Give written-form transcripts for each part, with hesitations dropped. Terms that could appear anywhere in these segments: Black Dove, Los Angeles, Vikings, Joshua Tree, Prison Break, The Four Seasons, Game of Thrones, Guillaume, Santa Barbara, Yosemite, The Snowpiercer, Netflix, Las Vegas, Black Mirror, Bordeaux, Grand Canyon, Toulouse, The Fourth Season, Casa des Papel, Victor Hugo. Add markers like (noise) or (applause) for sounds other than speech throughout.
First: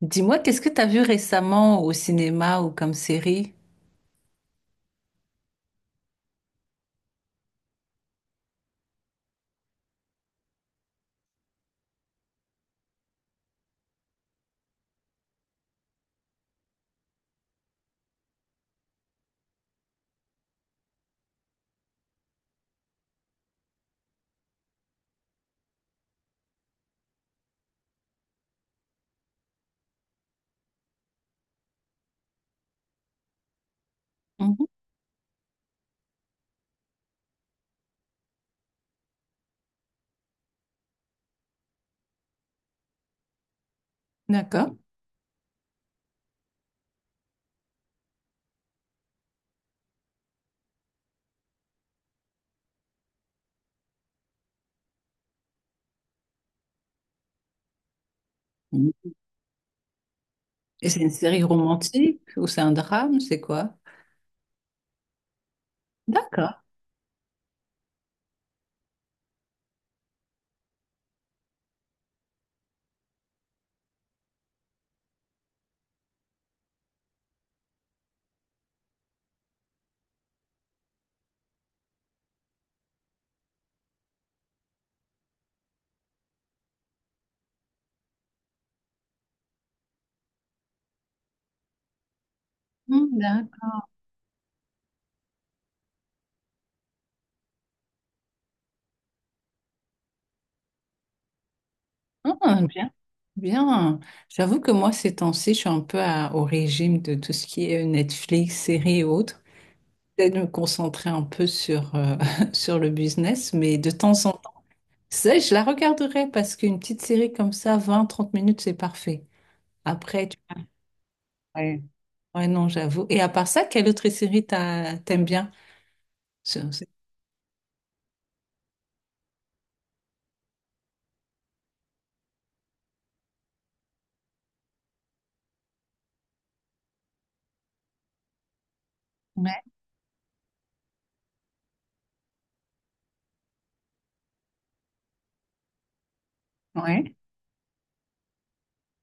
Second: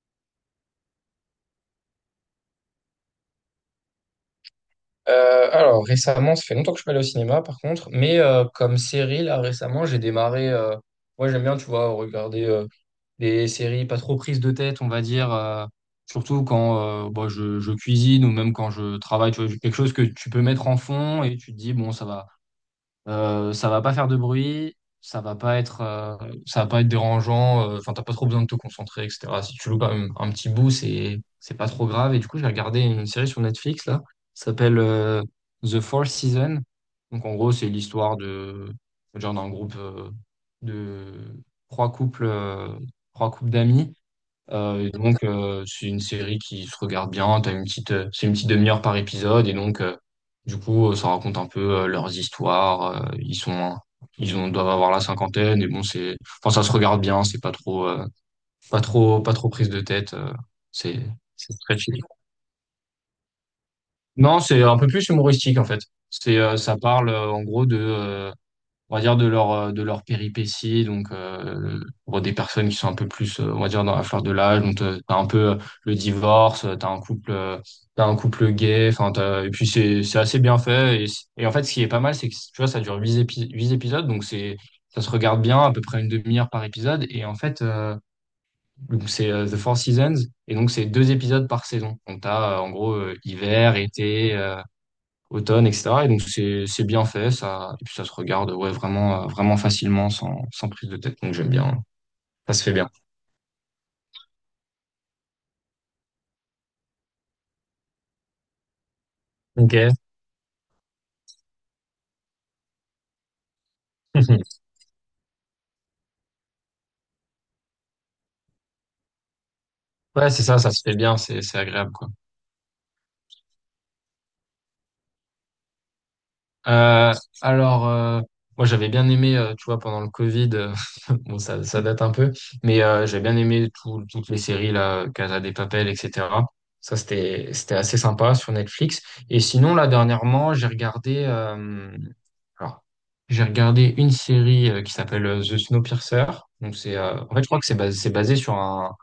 Dis-moi, qu'est-ce que tu as vu récemment au cinéma ou comme série? Alors récemment, ça fait longtemps que je suis pas allé au cinéma par contre, mais comme série là récemment, j'ai démarré. Moi j'aime bien, tu vois, regarder des séries pas trop prises de tête, on va dire. Surtout quand bah, je cuisine ou même quand je travaille, tu vois, quelque chose que tu peux mettre en fond et tu te dis bon ça va. Ça va pas faire de bruit, ça va pas être, ça va pas être dérangeant. Enfin, t'as pas trop besoin de te concentrer, etc. Si tu loupes un petit bout, c'est pas trop grave. Et du coup, j'ai regardé une série sur Netflix là, ça Mhm. s'appelle The Fourth Season. Donc en gros, c'est l'histoire de genre d'un groupe de trois couples, euh, trois couples d'amis D'accord. Et donc, c'est une série qui se regarde bien. T'as une petite, c'est une petite demi-heure par épisode. Et donc, du coup, ça raconte un peu leurs histoires. Ils sont, ils ont, doivent avoir la cinquantaine. Et bon, c'est, enfin, ça se regarde bien. C'est pas trop, pas Mhm. trop, pas trop prise de tête. Et c'est, c'est une série c'est très chill. romantique ou c'est un drame? C'est quoi? Non, c'est un peu plus humoristique en fait. C'est, D'accord. Ça parle en gros de, on va dire, de leur péripéties. Donc, pour des personnes qui sont un peu plus, on va dire, dans la fleur de l'âge. Donc, t'as un peu le divorce, t'as un couple gay. Enfin, et puis, c'est assez bien fait. Et en fait, ce qui est pas mal, c'est que, tu vois, ça dure huit épisodes. Donc, c'est, ça se regarde bien, à peu près une demi-heure par épisode. Et en fait, donc, c'est The Four Seasons. Et donc, c'est deux épisodes par saison. Donc, t'as, en gros, Mhm. hiver, D'accord. été, automne, etc. Et donc c'est bien fait, ça, et puis ça se regarde ouais, vraiment, vraiment facilement, sans, sans prise de tête. Donc j'aime bien. Ça Ah, se fait bien. bien. Bien. J'avoue que moi, ces temps-ci, je suis un peu au régime de tout ce qui est Netflix, séries et autres. Ok. J'essaie de me concentrer un peu sur, (laughs) sur le business, mais de temps en (laughs) temps, ça, je la regarderai parce qu'une petite série comme ça, vingt trente minutes, c'est parfait. Après, Ouais, tu c'est ça, ça se fait bien, c'est Ouais. agréable, quoi. Ouais, non, j'avoue. Et à part ça, quelle autre série t'aimes bien? Sur- sur- Euh, alors, moi j'avais bien aimé, tu vois, pendant le Covid, (laughs) bon ça date un peu, mais j'avais bien aimé toutes les séries là, Casa des Papel, etc. Ça c'était assez sympa sur Netflix. Et Ouais, sinon là dernièrement j'ai regardé, alors j'ai regardé une série qui s'appelle The Snowpiercer. Donc c'est, ouais. En fait je crois que c'est basé sur un,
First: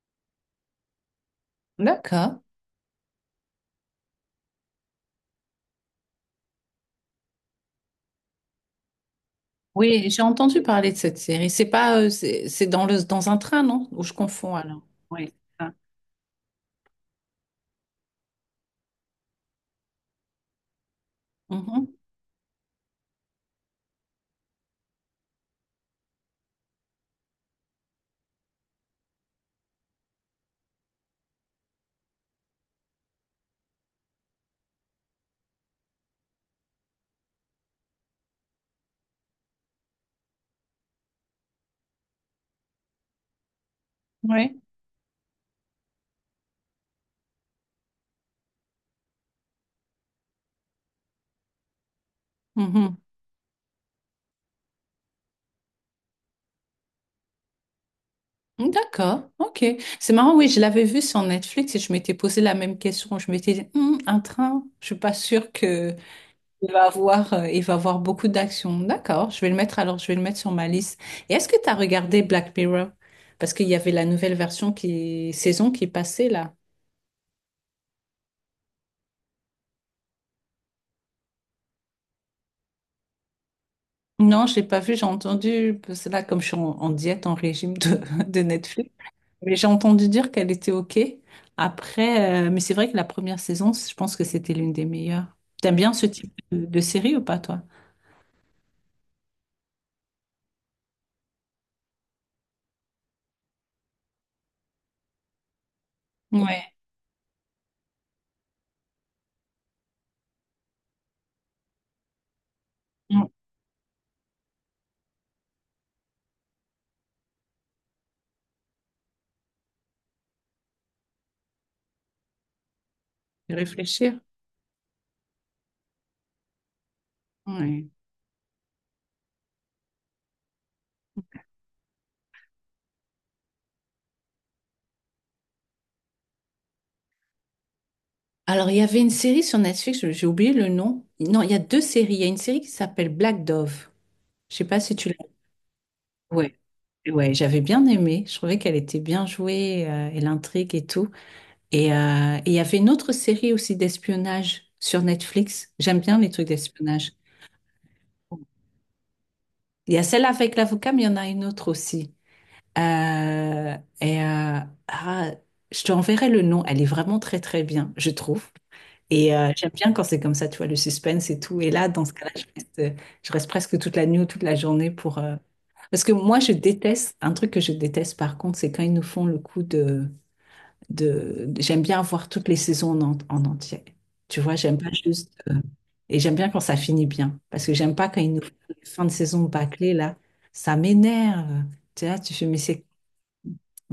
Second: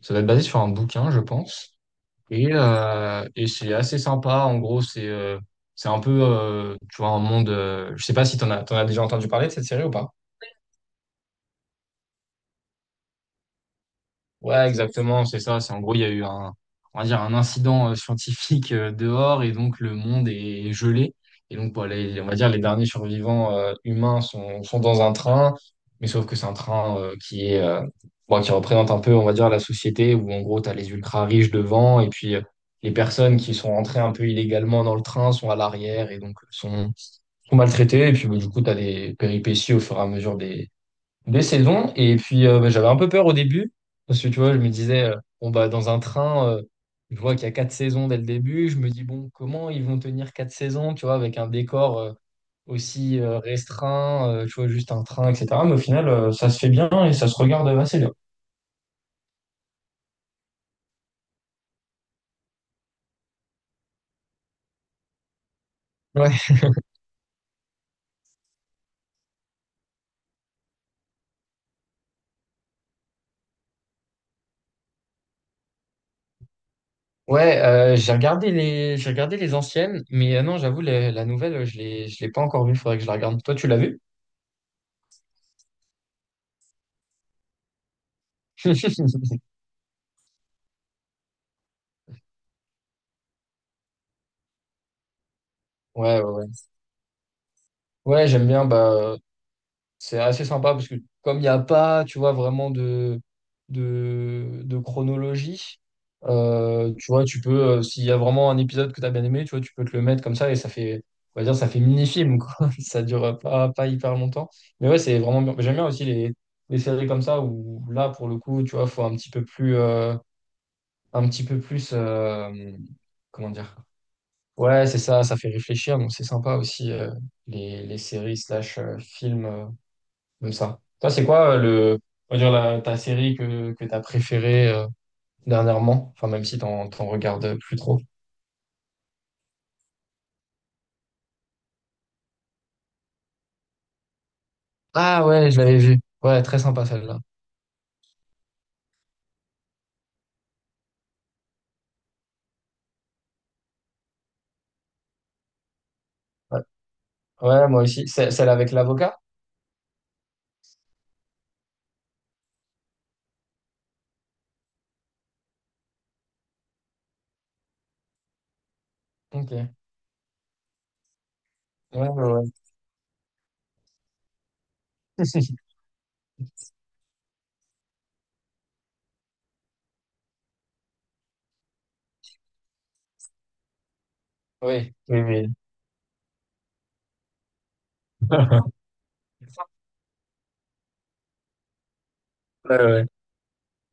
ça doit être basé sur un bouquin, je pense. D'accord. Et c'est assez sympa. En gros, c'est un peu, tu vois, un monde. Je sais pas si t'en as déjà entendu parler de cette série ou Oui, pas. j'ai entendu parler de cette série. C'est pas, c'est dans le, dans un train, non? Ou je confonds Ouais, alors. exactement, Oui. c'est ça. Ah. C'est en gros, il y a eu un, on va dire, un incident scientifique dehors et donc le monde est gelé. Et donc, bah, Mhm. On va dire, les derniers survivants humains sont, sont dans un train, mais sauf que c'est un train qui est, bon, qui représente un peu, on va dire, la société où en gros, tu as les ultra riches devant et puis les personnes qui sont rentrées un peu illégalement dans le train sont à l'arrière et donc sont, sont maltraitées. Et puis, bah, du coup, tu as des péripéties au fur et à mesure deux saisons. Et puis, bah, j'avais un peu peur au début. Parce que, tu vois, je Oui. me disais, bon, bah, dans un train, je vois qu'il y a quatre saisons dès le début. Je me dis, bon, comment ils vont tenir quatre saisons, tu vois, avec un décor Mhm. aussi restreint, tu vois, juste un train, etc. Mais au final, ça se fait bien et ça se regarde assez bien. D'accord, ok. C'est marrant, oui, je l'avais vu sur Netflix et je m'étais posé la même question. Je m'étais dit, hum, un train, je suis pas sûre que... Ouais, Il va avoir beaucoup d'actions. D'accord, je vais le mettre alors, je vais le mettre sur ma liste. Et est-ce que tu as regardé Black Mirror? Parce qu'il y avait la nouvelle version qui, saison qui passait là. ouais, j'ai regardé les anciennes, mais non, j'avoue, la nouvelle, je l'ai pas encore vue. Faudrait que je la regarde. Toi, tu l'as vue? Non, je l'ai pas vu, j'ai entendu, parce que là, comme je suis en diète, en régime de, (laughs) de Netflix, (laughs) mais j'ai entendu dire qu'elle était OK. Après, mais c'est vrai que la première saison, je pense que c'était l'une des meilleures. T'aimes bien ce Ouais, ouais, type ouais. de série ou pas, toi? Ouais, j'aime bien. Bah, c'est assez sympa parce que comme il n'y a pas, tu vois, vraiment de, de chronologie, Ouais. Tu vois, tu peux, s'il y a vraiment un épisode que tu as bien aimé, tu vois, tu peux te le mettre comme ça et ça fait, on va dire, ça fait mini-film, quoi. (laughs) Ça Mm. dure pas, pas hyper longtemps. Mais ouais, c'est vraiment bien. J'aime bien aussi les séries comme ça où là, pour le coup, tu vois, faut un petit peu plus, un petit peu plus, comment dire? Réfléchir. Ouais, c'est ça, ça fait réfléchir, donc c'est sympa aussi, Ouais. les séries slash films. Comme ça. Toi, c'est quoi le, on va dire la, ta série que t'as préférée dernièrement? Enfin, même si t'en, t'en regardes plus trop. Alors, il y avait une série sur Netflix, j'ai oublié le nom. Non, il y a deux séries. Il y a une série qui s'appelle Black Dove. Je sais pas si tu l'as. Ah ouais, je l'avais vue. Ouais, Ouais. très sympa celle-là. Ouais, j'avais bien aimé. Je trouvais qu'elle était bien jouée, et l'intrigue et tout. Et il y avait une autre série aussi d'espionnage sur Netflix. J'aime bien les trucs Ouais, d'espionnage. ouais, moi aussi. C'est- Celle avec l'avocat? Il y a celle avec l'avocat, mais il y en a une autre aussi. Et ah, je te enverrai le nom. Elle est vraiment très très bien, je trouve. Et j'aime Ok. bien quand c'est comme ça, tu vois, le suspense et tout. Et là, dans Ouais, ce ouais. cas-là, je Ouais. reste, euh, je reste presque toute la nuit ou toute la journée pour... (laughs) Parce que moi, je déteste, un truc que je déteste par contre, c'est quand ils nous font le coup de... J'aime bien voir toutes les saisons en, en entier. Tu vois, j'aime pas Oui, oui, juste... oui. Et j'aime bien quand ça finit bien. Parce que j'aime pas quand ils nous font les fins de saison bâclées, là. Ça m'énerve. Tu vois, tu fais, mais Ouais, c'est... ouais.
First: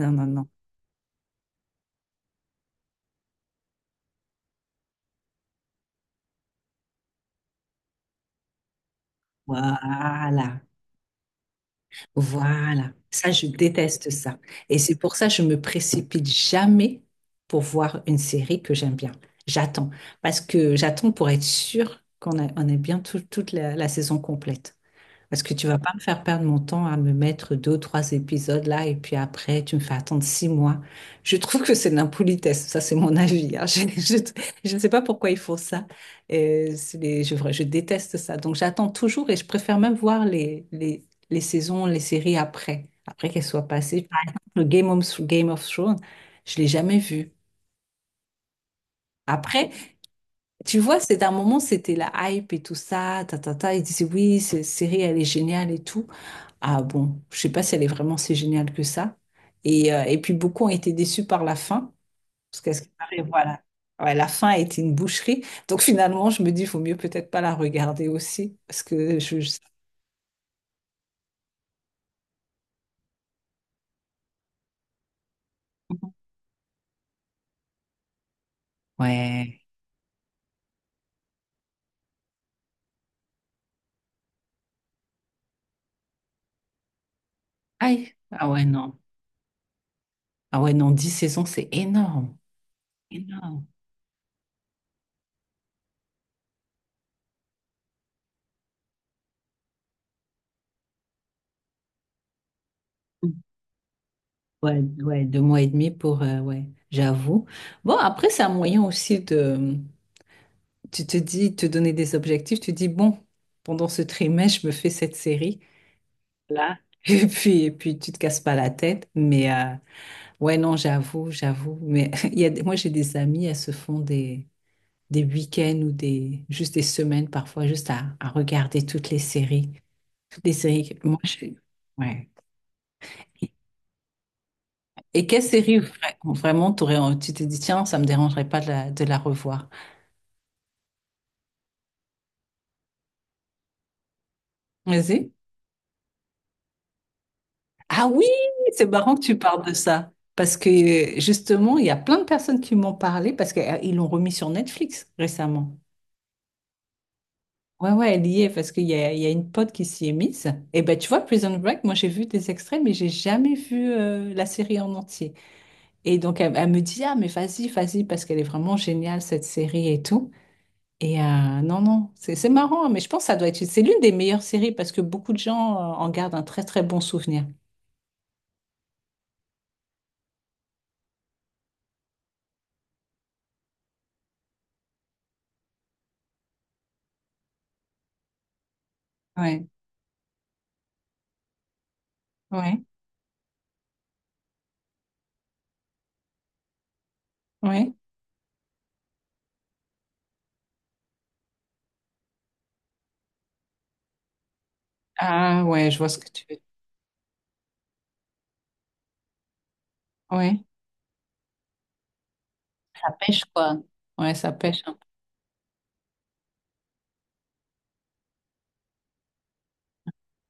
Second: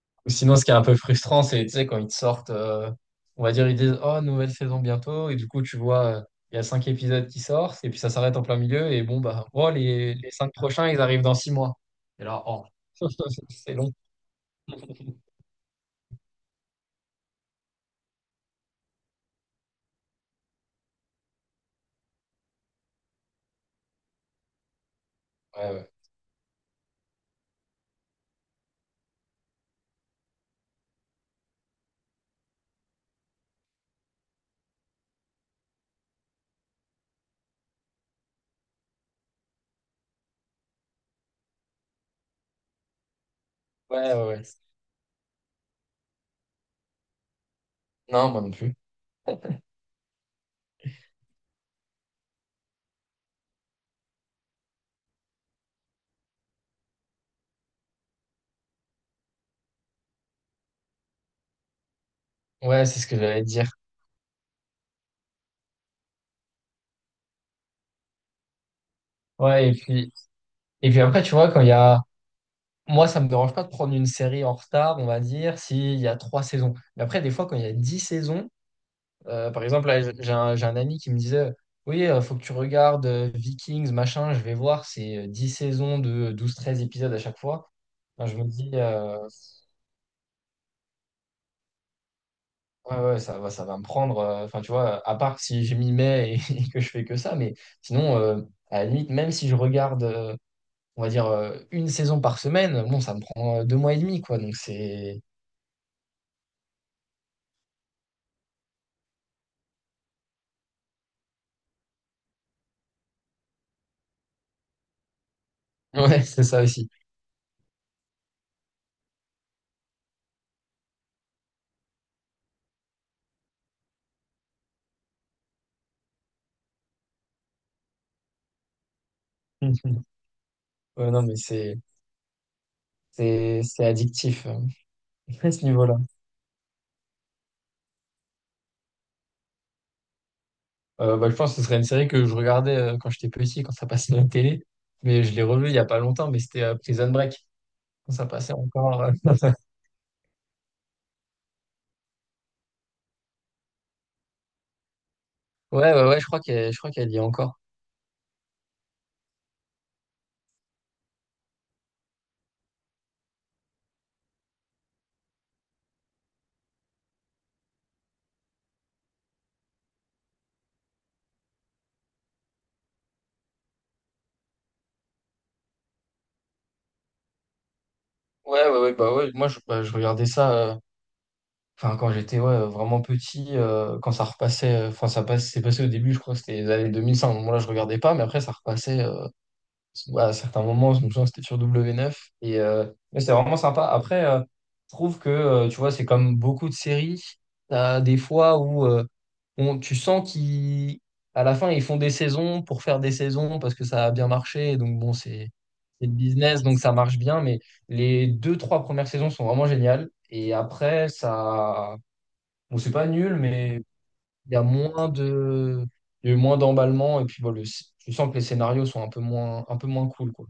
Non, non, Ou non. sinon, ce qui est un peu frustrant, c'est, tu sais, quand ils te sortent, on va dire, ils disent, oh, nouvelle saison bientôt, et du coup, tu vois, il y a cinq épisodes qui sortent, et puis ça s'arrête en plein milieu, et bon, bah, oh, les cinq Voilà. prochains, ils arrivent dans 6 mois. Et là, oh, Voilà, ça je (laughs) c'est long. déteste ça. Et c'est pour ça que je me précipite jamais pour voir une série que j'aime bien. J'attends, parce que j'attends pour être sûre qu'on a bien toute la saison complète. Parce que tu Ouais, vas ouais. pas me faire perdre mon temps à me mettre deux ou trois épisodes là et puis après tu me fais attendre 6 mois. Je trouve que c'est de l'impolitesse. Ça, c'est mon avis, hein. (laughs) Je ne sais pas pourquoi ils font ça. Je déteste ça. Donc j'attends toujours et je préfère même voir les, les saisons, les séries après qu'elles soient passées. Ouais, Par ouais, exemple, ouais. le Game of Thrones, je l'ai jamais vu. Non, moi non plus. Après, tu vois, c'est d'un moment, c'était la hype et tout ça, ta, ta, ta. Ils disaient oui, cette série, elle est géniale et tout. Ah bon, je sais pas si elle est vraiment si géniale que ça. Et puis beaucoup ont été déçus par la fin, parce qu'à ce Ouais, qui c'est ce que paraît, j'allais voilà. dire. Ouais, la fin a été une boucherie. Donc finalement, je me dis, il vaut mieux peut-être pas la regarder aussi, parce que Ouais, et puis après, tu vois, quand il y a. Moi, ça me dérange pas de prendre une série en retard, on va dire, s'il y a trois saisons. Mais après, des fois, quand il y a 10 saisons, par Ouais. exemple, là, j'ai un ami qui me disait, oui, il faut que tu regardes Vikings, machin, je vais voir, c'est 10 saisons de 12, 13 épisodes à chaque fois. Aïe. Enfin, je me Ah ouais, dis, non. Ah ouais, non, 10 saisons, c'est énorme. ouais, ouais, Énorme. ça va me prendre. Enfin, tu vois, à part si je m'y mets et, (laughs) et que je fais que ça, mais sinon, à la limite, même si je regarde, on va dire, une saison par semaine, bon, ça me prend 2 mois et demi, quoi. Donc, Ouais, c'est. ouais, deux mois et demi pour... ouais, j'avoue. Bon, après, c'est un moyen aussi de... Tu te dis, te donner des objectifs, tu dis, bon, pendant ce trimestre, je me fais cette série, (laughs) Ouais, c'est ça là. aussi. (laughs) Et puis tu te casses pas la tête. Mais ouais, non, j'avoue, j'avoue. Mais (laughs) il y a, moi, j'ai des amis, elles se font des, week-ends ou des, juste des semaines parfois, juste à regarder toutes les séries. (laughs) Toutes les séries. Ouais, Moi, non, mais je... ouais. C'est addictif Et quelle (laughs) à ce série niveau-là. vraiment t'aurais, tu t'es dit, tiens, ça me dérangerait pas de la revoir. Bah, je pense que ce serait une série que je regardais quand j'étais petit, quand ça passait à la télé. Mais Vas-y. je l'ai revue il y a pas longtemps, mais c'était Prison Break, Ah quand oui, ça passait c'est encore. Marrant que tu (laughs) parles de ça. Parce que justement, il y a plein de personnes qui m'ont parlé parce qu'ils l'ont remis sur Netflix récemment. Ouais, ouais, ouais, je crois qu'elle y est encore. Ouais, ouais, elle y est parce qu'il y a une pote qui s'y est mise. Et ben, tu vois, Prison Break, moi j'ai vu des extraits, mais j'ai jamais vu la série en entier. Et donc, elle, elle me dit, ah, mais vas-y, vas-y, parce qu'elle est vraiment géniale, cette série et tout. Et non, non, c'est marrant, hein, mais je pense que ça doit être, c'est l'une des meilleures séries parce que beaucoup de gens en gardent un très, très bon souvenir. Ouais, ouais, ouais, bah ouais, moi je, bah, je regardais ça, enfin quand j'étais ouais, vraiment petit, quand ça repassait, enfin ça passe, c'est passé au début, je crois que c'était les années 2005. Moi là je regardais pas, mais après ça repassait. Ouais, Bah, à certains moments, je me souviens que c'était sur W9. Et, ouais, mais c'est vraiment sympa. Après, je trouve que, tu vois, c'est comme beaucoup de séries. ouais. T'as des fois où tu sens qu'ils, à la fin, ils font des saisons pour faire des saisons parce que ça a bien marché. Et donc, bon, c'est Ah, ouais, je c'est vois le ce que tu veux. business, donc ça marche bien. Mais les deux, trois premières saisons sont vraiment géniales. Et Ouais. après, ça. Bon, c'est pas Ça nul, pêche, quoi. mais Ouais, ça il y a pêche, hein. moins de. Il y a eu moins d'emballement. Et puis, bon, tu sens que les scénarios sont un peu moins cool, quoi.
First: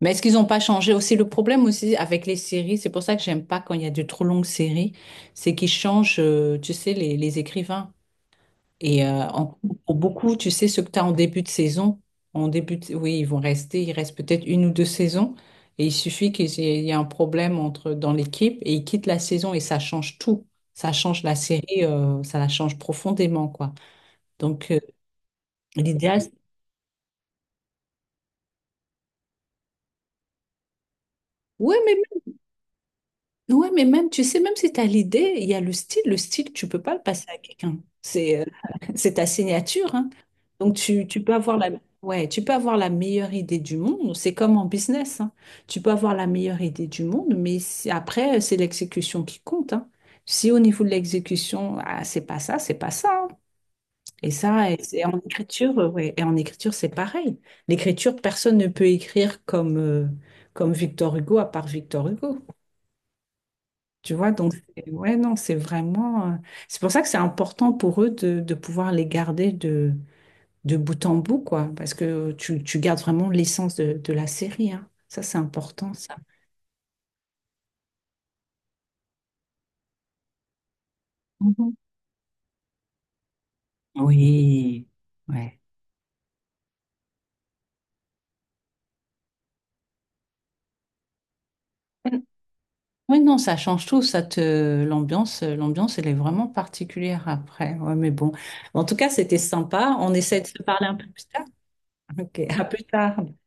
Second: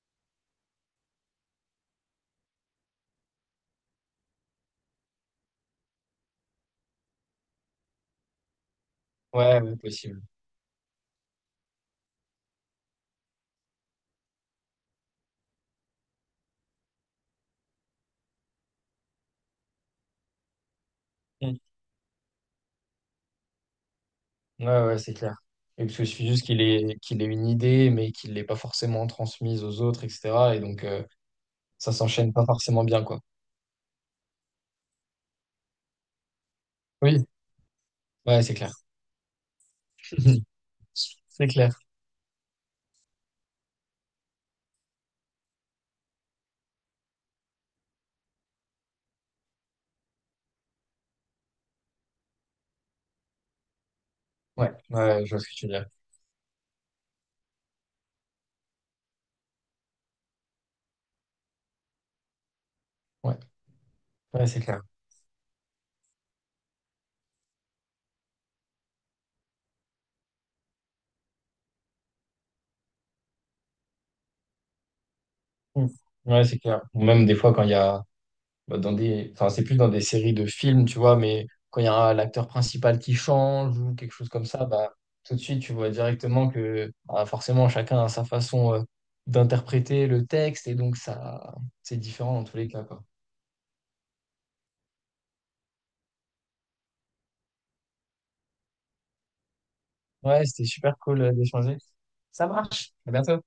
Mais est-ce qu'ils n'ont pas changé aussi le problème aussi avec les séries? C'est pour ça que j'aime pas quand il y a de trop longues séries, c'est qu'ils changent, tu sais, les écrivains. Et euh, en- Ouais, ouais, pour possible. beaucoup, tu sais, ce que tu as en début de saison, oui, ils vont rester, il reste peut-être une ou deux saisons, et il suffit qu'il y ait un problème dans l'équipe, et ils quittent la saison, et ça change tout. Ça change la Mm. série, ça la change profondément, quoi. Ouais, Donc, ouais, c'est clair. Et parce que je l'idéal, suis juste qu'il ait une idée, mais qu'il l'ait pas forcément transmise aux autres, etc. Et donc, oui. ça s'enchaîne pas forcément bien, quoi. Ouais, mais même, tu sais, même si tu as l'idée, il y a le style. Le style, tu peux pas le passer Oui, à quelqu'un. C'est ouais, c'est clair. (laughs) c'est ta signature, hein. (laughs) Donc, tu peux C'est avoir la, clair. ouais, tu peux avoir la meilleure idée du monde. C'est comme en business, hein. Tu peux avoir la meilleure idée du monde, mais après, c'est l'exécution qui compte, hein. Si au niveau de l'exécution, ah, c'est pas ça, c'est pas ça, hein. Et Ouais, ça, et, en ouais, je vois ce que tu veux écriture, dire. Ouais. Et en écriture, c'est pareil. L'écriture, personne ne peut écrire comme Victor Hugo à part Victor Hugo. Ouais, Tu vois, ouais, donc, c'est clair. Ouais, non, c'est vraiment. C'est pour ça que c'est important pour eux de, pouvoir les garder de bout en bout, quoi. Parce que tu gardes vraiment l'essence de la série, hein. Ça, c'est Mm. important, ça. Ouais, c'est clair. Ou même des fois, quand il y a bah, dans des, enfin, c'est plus dans des séries de films, tu vois, mais Mhm. quand il y a l'acteur principal qui change ou quelque chose comme ça, Oui, bah, tout de ouais. suite, tu vois directement que bah, forcément, chacun a sa façon d'interpréter le texte et donc ça, c'est différent dans tous les cas, quoi. Oui, non, ça change tout, ça te l'ambiance, elle est vraiment particulière après. Ouais, mais bon. En tout cas, c'était sympa. On essaie Ouais, de se c'était parler un super peu cool plus tard. d'échanger. Ok, Ça à plus marche. À tard. bientôt.